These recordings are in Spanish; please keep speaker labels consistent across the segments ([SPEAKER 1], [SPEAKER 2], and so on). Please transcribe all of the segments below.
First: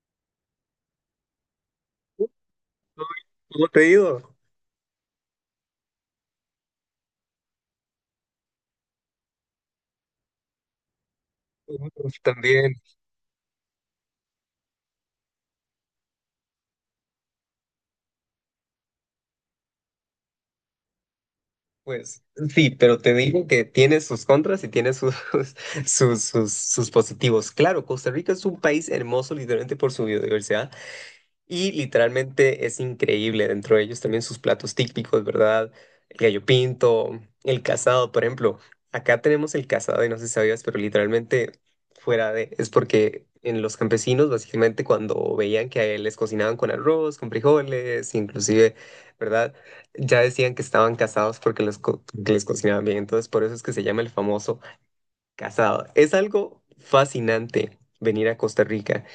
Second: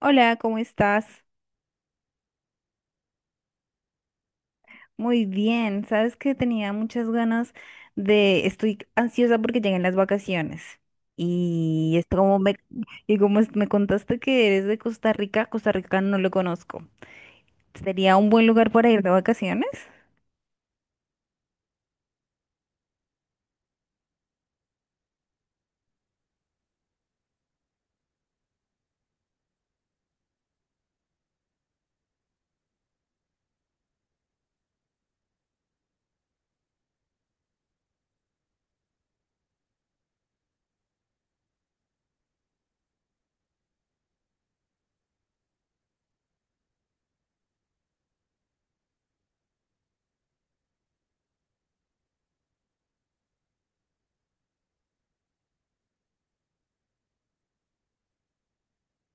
[SPEAKER 1] Hola, ¿cómo estás?
[SPEAKER 2] ¿Cómo cómo te ha ido?
[SPEAKER 1] Muy bien. Sabes que tenía muchas ganas estoy ansiosa porque llegan las vacaciones. Y es
[SPEAKER 2] Pues,
[SPEAKER 1] como me,
[SPEAKER 2] también,
[SPEAKER 1] y como es- Me contaste que eres de Costa Rica, Costa Rica no lo conozco. ¿Sería un buen lugar para ir de vacaciones?
[SPEAKER 2] pues sí, pero te digo que tiene sus contras y tiene sus, sus positivos. Claro, Costa Rica es un país hermoso literalmente por su biodiversidad. Y literalmente es increíble, dentro de ellos también sus platos típicos, ¿verdad? El gallo pinto, el casado, por ejemplo. Acá tenemos el casado y no sé si sabías, pero literalmente es porque en los campesinos básicamente cuando veían que a él les cocinaban con arroz, con frijoles, inclusive, ¿verdad? Ya decían que estaban casados porque que les cocinaban bien. Entonces por eso es que se llama el famoso casado. Es algo fascinante venir a Costa Rica.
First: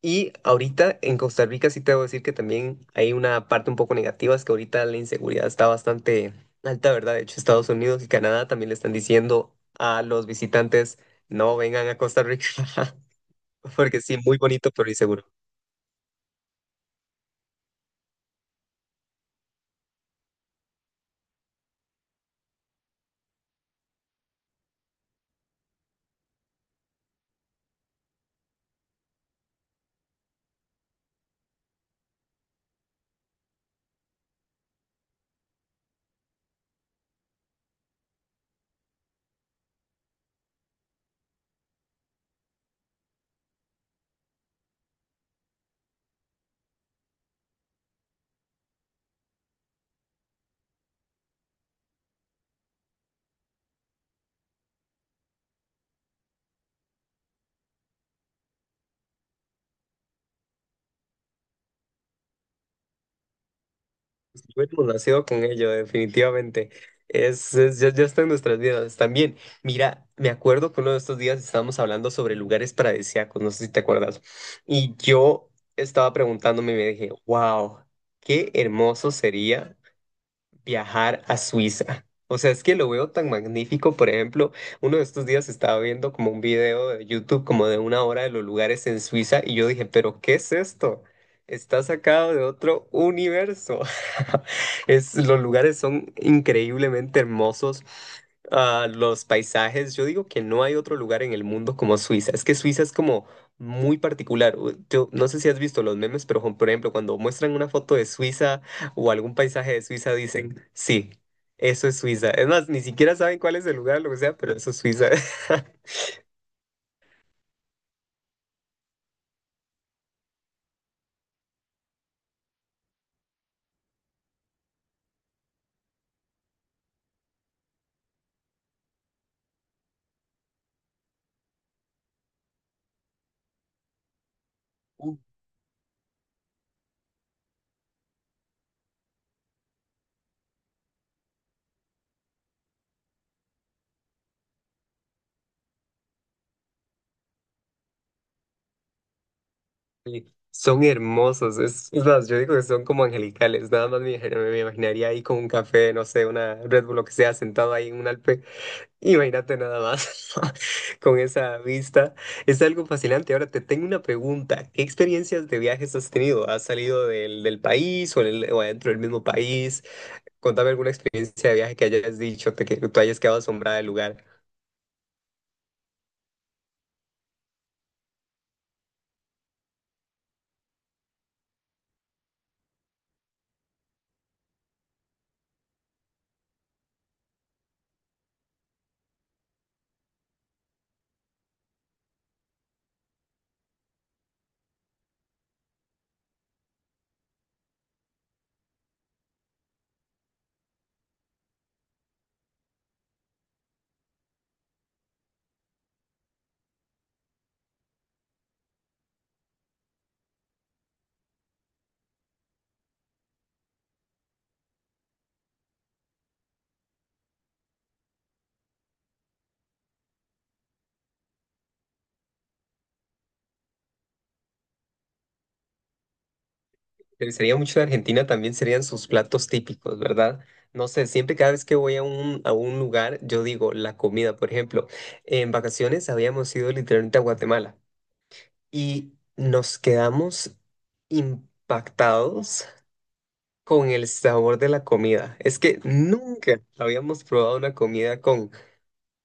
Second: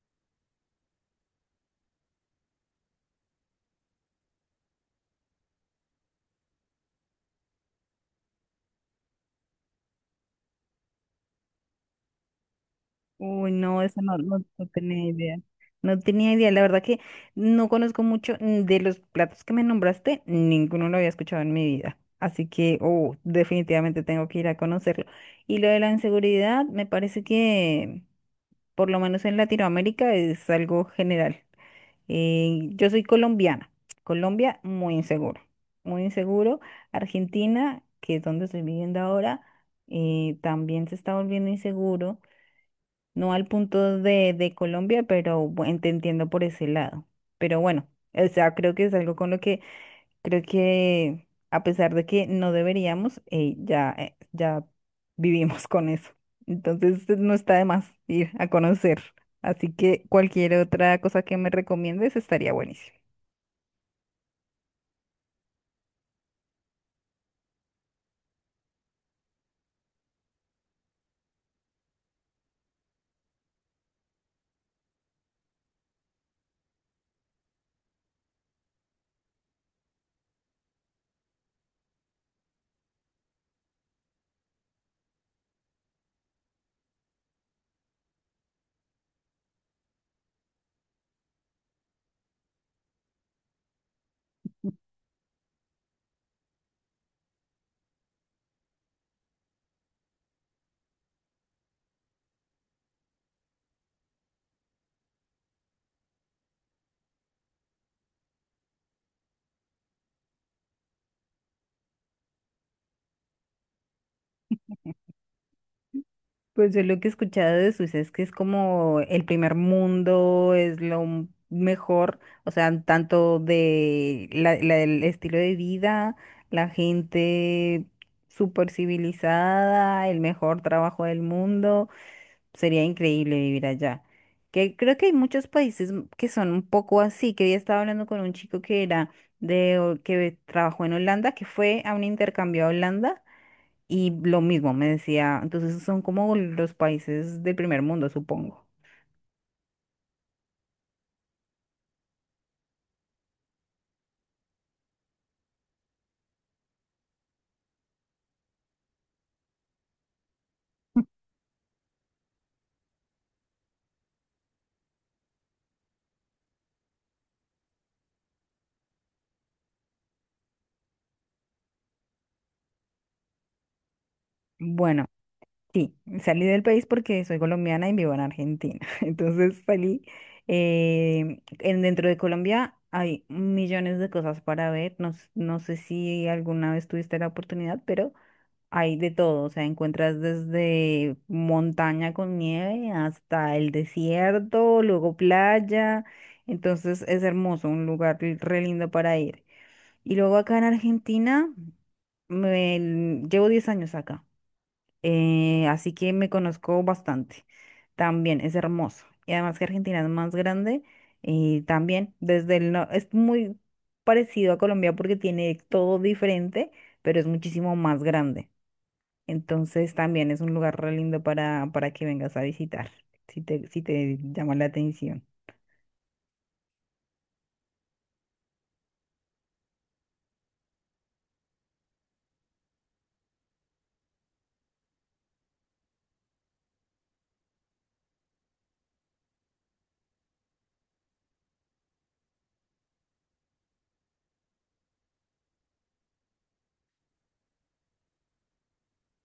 [SPEAKER 2] Y ahorita en Costa Rica sí te debo decir que también hay una parte un poco negativa, es que ahorita la inseguridad está bastante alta, ¿verdad? De hecho, Estados Unidos y Canadá también le están diciendo a los visitantes: no vengan a Costa Rica,
[SPEAKER 1] Uy, no,
[SPEAKER 2] porque
[SPEAKER 1] eso no,
[SPEAKER 2] sí, muy
[SPEAKER 1] no, no
[SPEAKER 2] bonito, pero
[SPEAKER 1] tenía
[SPEAKER 2] inseguro.
[SPEAKER 1] idea. No tenía idea. La verdad que no conozco mucho de los platos que me nombraste, ninguno lo había escuchado en mi vida. Así que, oh, definitivamente tengo que ir a conocerlo. Y lo de la inseguridad, me parece que, por lo menos en Latinoamérica, es algo general. Yo soy colombiana. Colombia, muy inseguro. Muy inseguro. Argentina, que es donde estoy viviendo ahora, también se está volviendo inseguro no al punto de Colombia, pero bueno, te entiendo por ese lado. Pero bueno, o sea, creo que es algo con lo que creo que a pesar de que no deberíamos, ya vivimos con eso. Entonces no está de más ir a conocer. Así que cualquier otra cosa que me recomiendes estaría buenísimo.
[SPEAKER 2] Hemos nacido con ello, definitivamente. Ya está en nuestras vidas también. Mira, me acuerdo que uno de estos días estábamos hablando sobre lugares paradisíacos, no sé si te acuerdas. Y yo estaba preguntándome y me dije, wow, qué hermoso sería viajar a Suiza. O sea, es que lo veo tan magnífico. Por ejemplo, uno de estos días estaba viendo como un video de YouTube como de una hora de los lugares en Suiza y yo dije, pero ¿qué es esto? Está sacado de otro universo. Los lugares son increíblemente hermosos. Ah, los paisajes. Yo digo que no hay otro lugar en el mundo como Suiza. Es que Suiza es como muy particular. Yo no sé si has visto los memes, pero por ejemplo, cuando muestran una foto de Suiza o algún paisaje de Suiza, dicen, sí, eso es Suiza. Es más, ni siquiera saben cuál es el lugar, lo que sea, pero eso es Suiza.
[SPEAKER 1] Pues yo lo que he escuchado de Suiza es que es como el primer mundo, es mejor, o sea, tanto de el estilo de vida, la gente súper civilizada, el mejor trabajo del mundo, sería increíble vivir allá. Que creo que hay muchos que son un poco así, que había estado hablando con un chico que era que trabajó en Holanda, que fue a un intercambio a Holanda y lo mismo me decía, entonces son como los países del primer mundo, supongo.
[SPEAKER 2] Y son hermosos. Es más, yo digo que son como angelicales, nada más me imaginaría ahí con un café, no sé, una Red Bull, lo que sea, sentado ahí en un Alpe. Imagínate nada más con esa vista, es algo fascinante. Ahora te tengo una pregunta. ¿Qué experiencias de viajes has tenido? ¿Has salido del país o o adentro del mismo país? Contame alguna experiencia de viaje que hayas dicho, te que tú hayas quedado asombrada del lugar.
[SPEAKER 1] Bueno, sí, salí del país porque soy colombiana y vivo en Argentina. Entonces salí, dentro de Colombia hay millones de cosas para ver. No sé si alguna vez tuviste la oportunidad, pero hay de todo. O sea, encuentras desde montaña con nieve hasta el desierto, luego playa. Entonces es hermoso, un lugar re lindo para ir. Y luego acá en Argentina, llevo 10 años acá, así que me conozco bastante. También es hermoso. Y además que Argentina es más grande y también desde el no, es muy parecido a Colombia porque tiene todo diferente, pero es muchísimo más grande. Entonces también es un lugar re lindo para que vengas a visitar, si te llama la atención.
[SPEAKER 2] Me gustaría mucho de Argentina también serían sus platos típicos, ¿verdad? No sé, siempre cada vez que voy a un lugar, yo digo la comida. Por ejemplo, en vacaciones habíamos ido literalmente a Guatemala y nos quedamos impactados con el sabor de la comida. Es que nunca habíamos probado una comida con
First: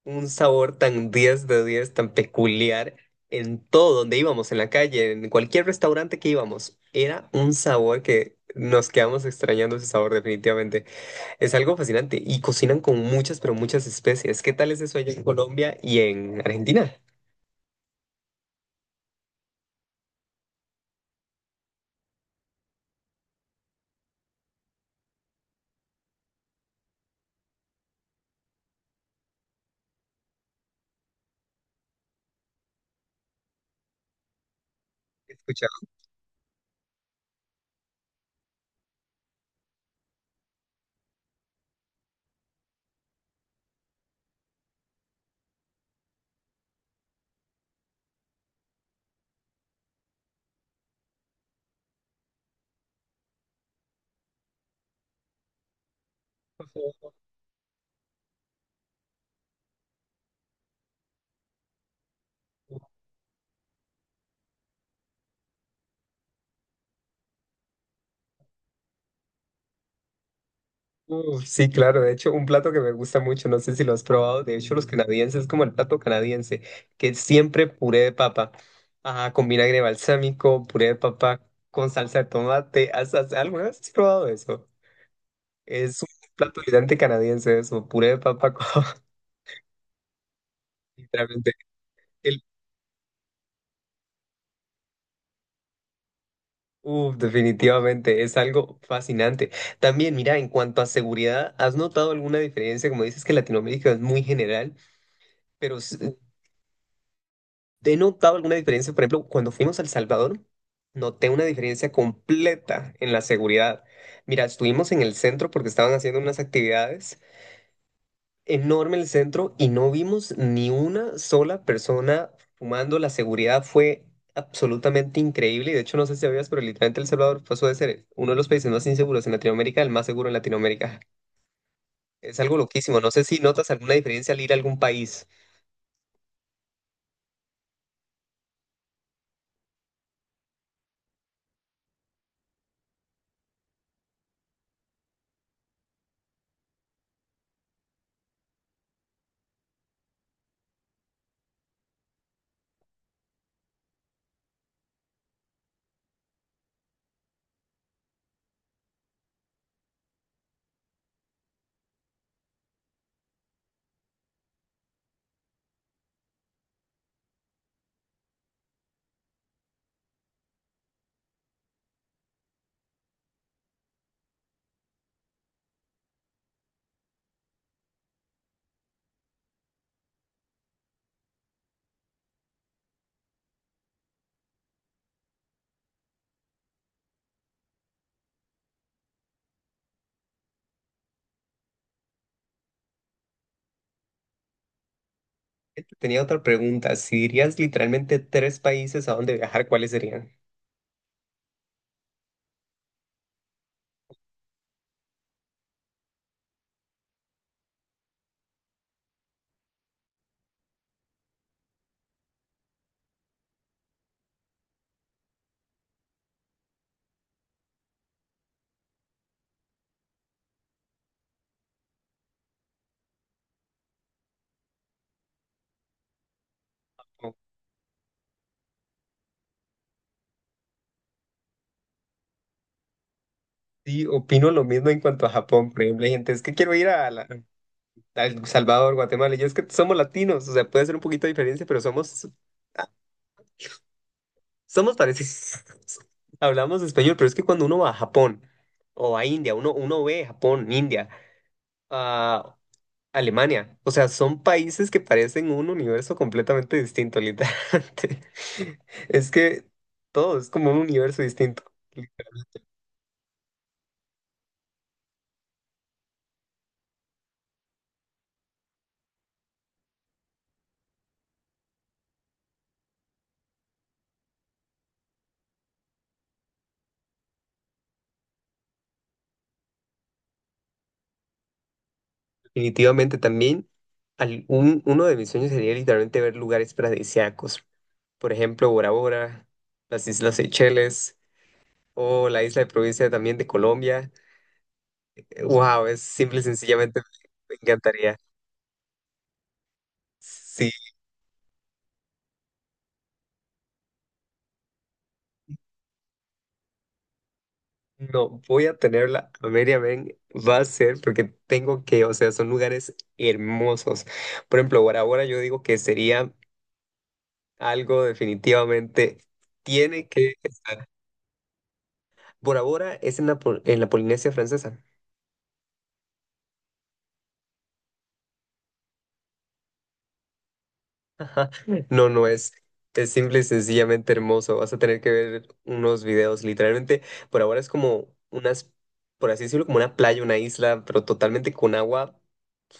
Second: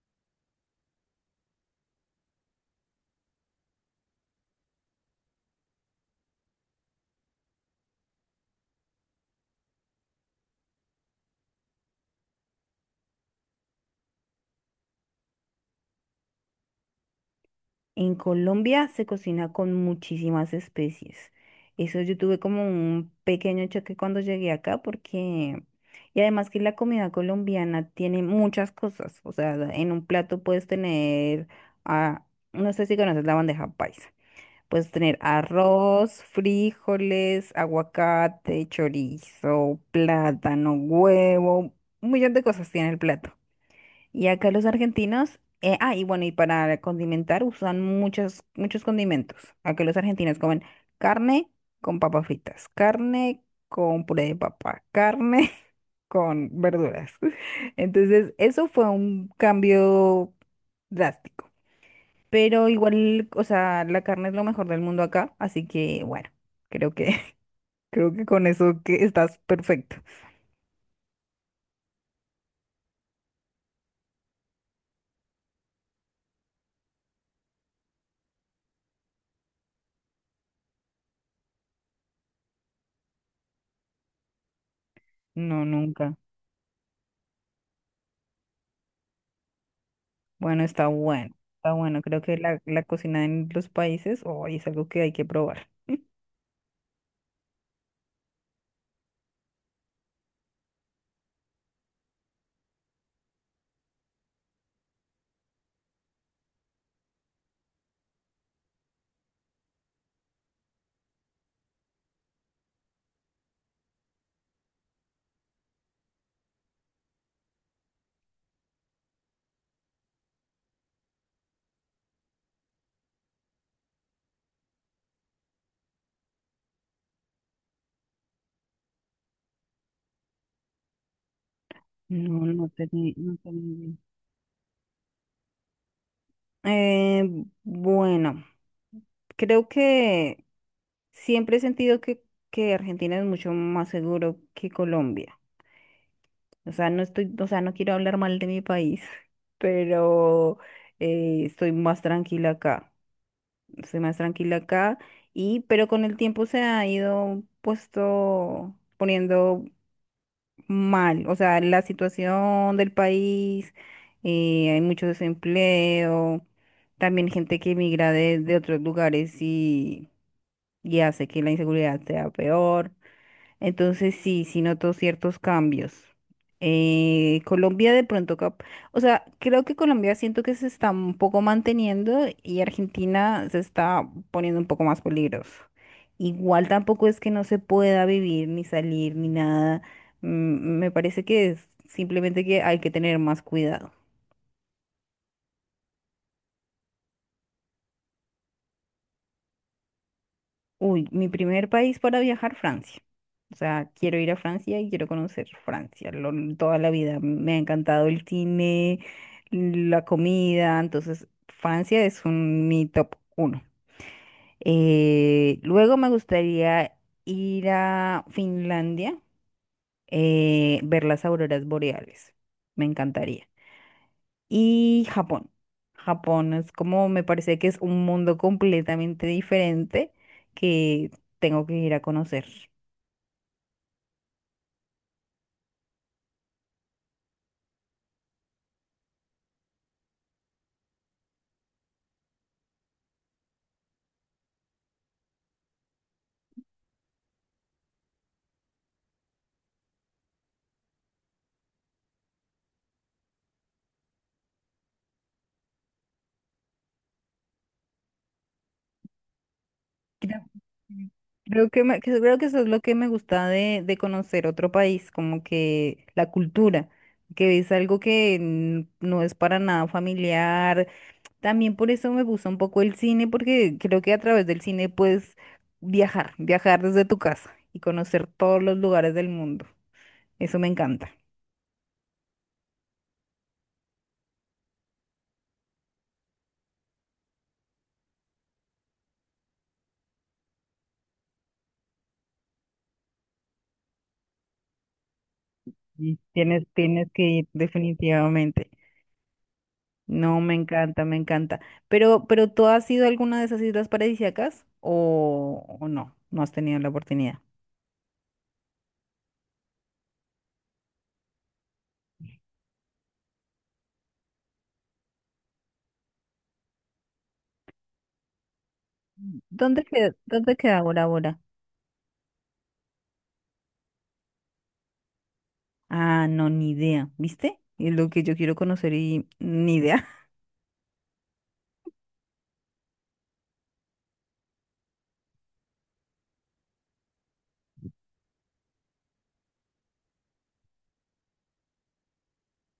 [SPEAKER 2] un sabor tan 10 de 10, tan peculiar, en todo donde íbamos, en la calle, en cualquier restaurante que íbamos. Era un sabor que nos quedamos extrañando ese sabor definitivamente. Es algo fascinante y cocinan con muchas, pero muchas especies. ¿Qué tal es eso allá en Colombia y en Argentina?
[SPEAKER 1] En Colombia se cocina con muchísimas especies. Eso yo tuve como un pequeño choque cuando llegué acá porque... Y además que la comida colombiana tiene muchas cosas. O sea, en un plato puedes tener... ah, no sé si conoces la bandeja paisa. Puedes tener arroz, frijoles, aguacate, chorizo, plátano, huevo. Un millón de cosas tiene el plato. Y acá los argentinos, y bueno, y para condimentar usan muchos condimentos. Acá los argentinos comen carne con papas fritas, carne con puré de papa, carne con verduras. Entonces, eso fue un cambio drástico. Pero igual, o sea, la carne es lo mejor del mundo acá, así que bueno, creo que, creo que con eso que estás perfecto.
[SPEAKER 2] Sí, claro. De hecho, un plato que me gusta mucho, no sé si lo has probado. De hecho, los canadienses, es como el plato canadiense, que es siempre puré de papa, ah, con vinagre balsámico, puré de papa con salsa de tomate. ¿Alguna vez has probado eso?
[SPEAKER 1] No,
[SPEAKER 2] Es un
[SPEAKER 1] nunca.
[SPEAKER 2] plato gigante canadiense, eso, puré de papa con,
[SPEAKER 1] Bueno, está bueno,
[SPEAKER 2] literalmente,
[SPEAKER 1] está bueno. Creo que
[SPEAKER 2] el,
[SPEAKER 1] la cocina en los países hoy es algo que hay que probar.
[SPEAKER 2] definitivamente, es algo fascinante. También, mira, en cuanto a seguridad, ¿has notado alguna diferencia? Como dices que Latinoamérica es muy general. Pero s- ¿Te he notado alguna diferencia? Por ejemplo, cuando fuimos a El Salvador, noté una diferencia completa en la seguridad. Mira, estuvimos en el centro porque estaban haciendo unas actividades enorme el centro y no vimos ni una sola persona fumando. La seguridad fue absolutamente increíble, y de hecho no sé si sabías, pero literalmente El Salvador pasó de ser uno de los países más inseguros en Latinoamérica al más seguro en Latinoamérica. Es algo loquísimo. No sé
[SPEAKER 1] No
[SPEAKER 2] si notas alguna
[SPEAKER 1] tenía
[SPEAKER 2] diferencia al ir a algún país.
[SPEAKER 1] idea. Bueno, creo que siempre he sentido que Argentina es mucho más seguro que Colombia. O sea, no estoy, o sea, no quiero hablar mal de mi país, pero estoy más tranquila acá. Estoy más tranquila acá y, pero con el tiempo se ha ido poniendo mal, o sea, la situación del país, hay mucho desempleo, también gente que emigra de otros lugares y hace que la inseguridad sea peor. Entonces sí, sí noto ciertos cambios. Colombia de pronto, o sea, creo que Colombia siento que se está un poco manteniendo y Argentina se está poniendo un poco más peligroso. Igual tampoco es que no se pueda vivir ni salir ni nada. Me parece que es simplemente que hay que tener más cuidado.
[SPEAKER 2] Tenía otra pregunta. Si dirías literalmente tres países a donde viajar, ¿cuáles serían?
[SPEAKER 1] Uy, mi primer país para viajar, Francia. O sea, quiero ir a Francia y quiero conocer toda la vida. Me ha encantado el cine, la comida, entonces Francia es mi top uno. Luego me gustaría ir a Finlandia, ver las auroras boreales. Me encantaría. Y Japón. Japón es como, me
[SPEAKER 2] O-
[SPEAKER 1] parece que es un mundo completamente diferente que tengo que ir a conocer.
[SPEAKER 2] Sí, opino lo mismo en cuanto a Japón. Por ejemplo, hay gente, es que quiero ir a, a El Salvador, Guatemala. Y yo es que somos latinos, o sea, puede ser un poquito de diferencia, pero somos parecidos. Hablamos español, pero es que cuando uno va a Japón o a India, uno ve Japón, India, a Alemania, o sea, son países que parecen un universo completamente distinto, literalmente. Es que todo
[SPEAKER 1] Creo
[SPEAKER 2] es como un universo distinto.
[SPEAKER 1] creo que, creo que eso es lo que me gusta de conocer otro país, como que la cultura, que es algo que no es para nada familiar. También por eso me gusta un poco el cine, porque creo que a través del cine puedes viajar desde tu casa y conocer todos los lugares del mundo. Eso me encanta.
[SPEAKER 2] Definitivamente también uno de mis sueños sería literalmente ver lugares paradisíacos, por ejemplo Bora Bora, las Islas Seychelles o la isla de Provincia también de Colombia. Wow, es
[SPEAKER 1] Y
[SPEAKER 2] simple y sencillamente
[SPEAKER 1] tienes que ir
[SPEAKER 2] me encantaría.
[SPEAKER 1] definitivamente. No, me
[SPEAKER 2] Sí,
[SPEAKER 1] encanta, me encanta. Pero ¿tú has ido a alguna de esas islas paradisíacas o no? No has tenido la oportunidad.
[SPEAKER 2] no voy a tenerla, a media ven, va a ser porque tengo que, o sea, son lugares hermosos. Por ejemplo, Bora Bora yo digo que sería algo definitivamente tiene que
[SPEAKER 1] Dónde queda
[SPEAKER 2] estar.
[SPEAKER 1] Bora Bora?
[SPEAKER 2] Bora Bora es en la Polinesia Francesa.
[SPEAKER 1] Ah, no, ni idea, ¿viste? Es lo que yo quiero conocer y ni idea.
[SPEAKER 2] No, no es. Es simple y sencillamente hermoso. Vas a tener que ver unos videos. Literalmente, por ahora es como unas, por así decirlo, como una playa, una isla, pero totalmente con agua,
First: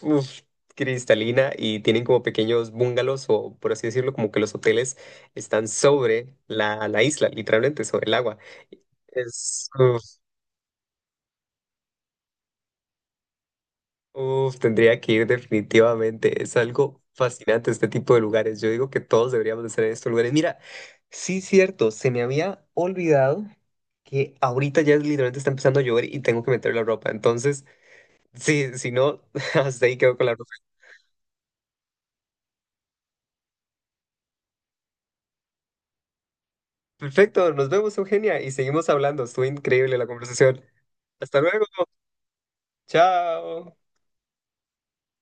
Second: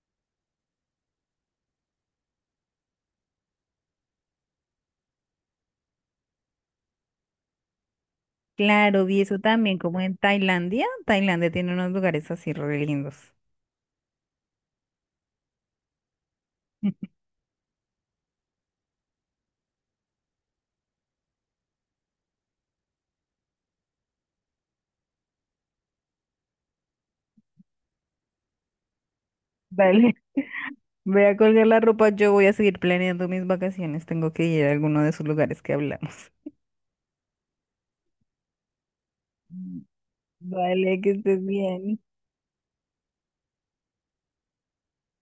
[SPEAKER 2] uf, cristalina, y tienen como pequeños bungalows o, por así decirlo, como que los hoteles están sobre la isla, literalmente sobre el agua.
[SPEAKER 1] Claro, vi eso también, como
[SPEAKER 2] Uf,
[SPEAKER 1] en Tailandia. Tailandia tiene unos lugares así re lindos.
[SPEAKER 2] uf, tendría que ir definitivamente. Es algo fascinante este tipo de lugares. Yo digo que todos deberíamos de estar en estos lugares. Mira, sí, cierto, se me había olvidado que ahorita ya literalmente está empezando a llover y tengo que meter la ropa. Entonces, sí, si no, hasta ahí
[SPEAKER 1] Dale,
[SPEAKER 2] quedo con la ropa.
[SPEAKER 1] voy a colgar la ropa, yo voy a seguir planeando mis vacaciones. Tengo que ir a alguno de esos lugares que hablamos.
[SPEAKER 2] Perfecto, nos vemos, Eugenia, y seguimos hablando. Estuvo increíble la conversación.
[SPEAKER 1] Vale, que
[SPEAKER 2] Hasta
[SPEAKER 1] estés
[SPEAKER 2] luego.
[SPEAKER 1] bien.
[SPEAKER 2] Chao.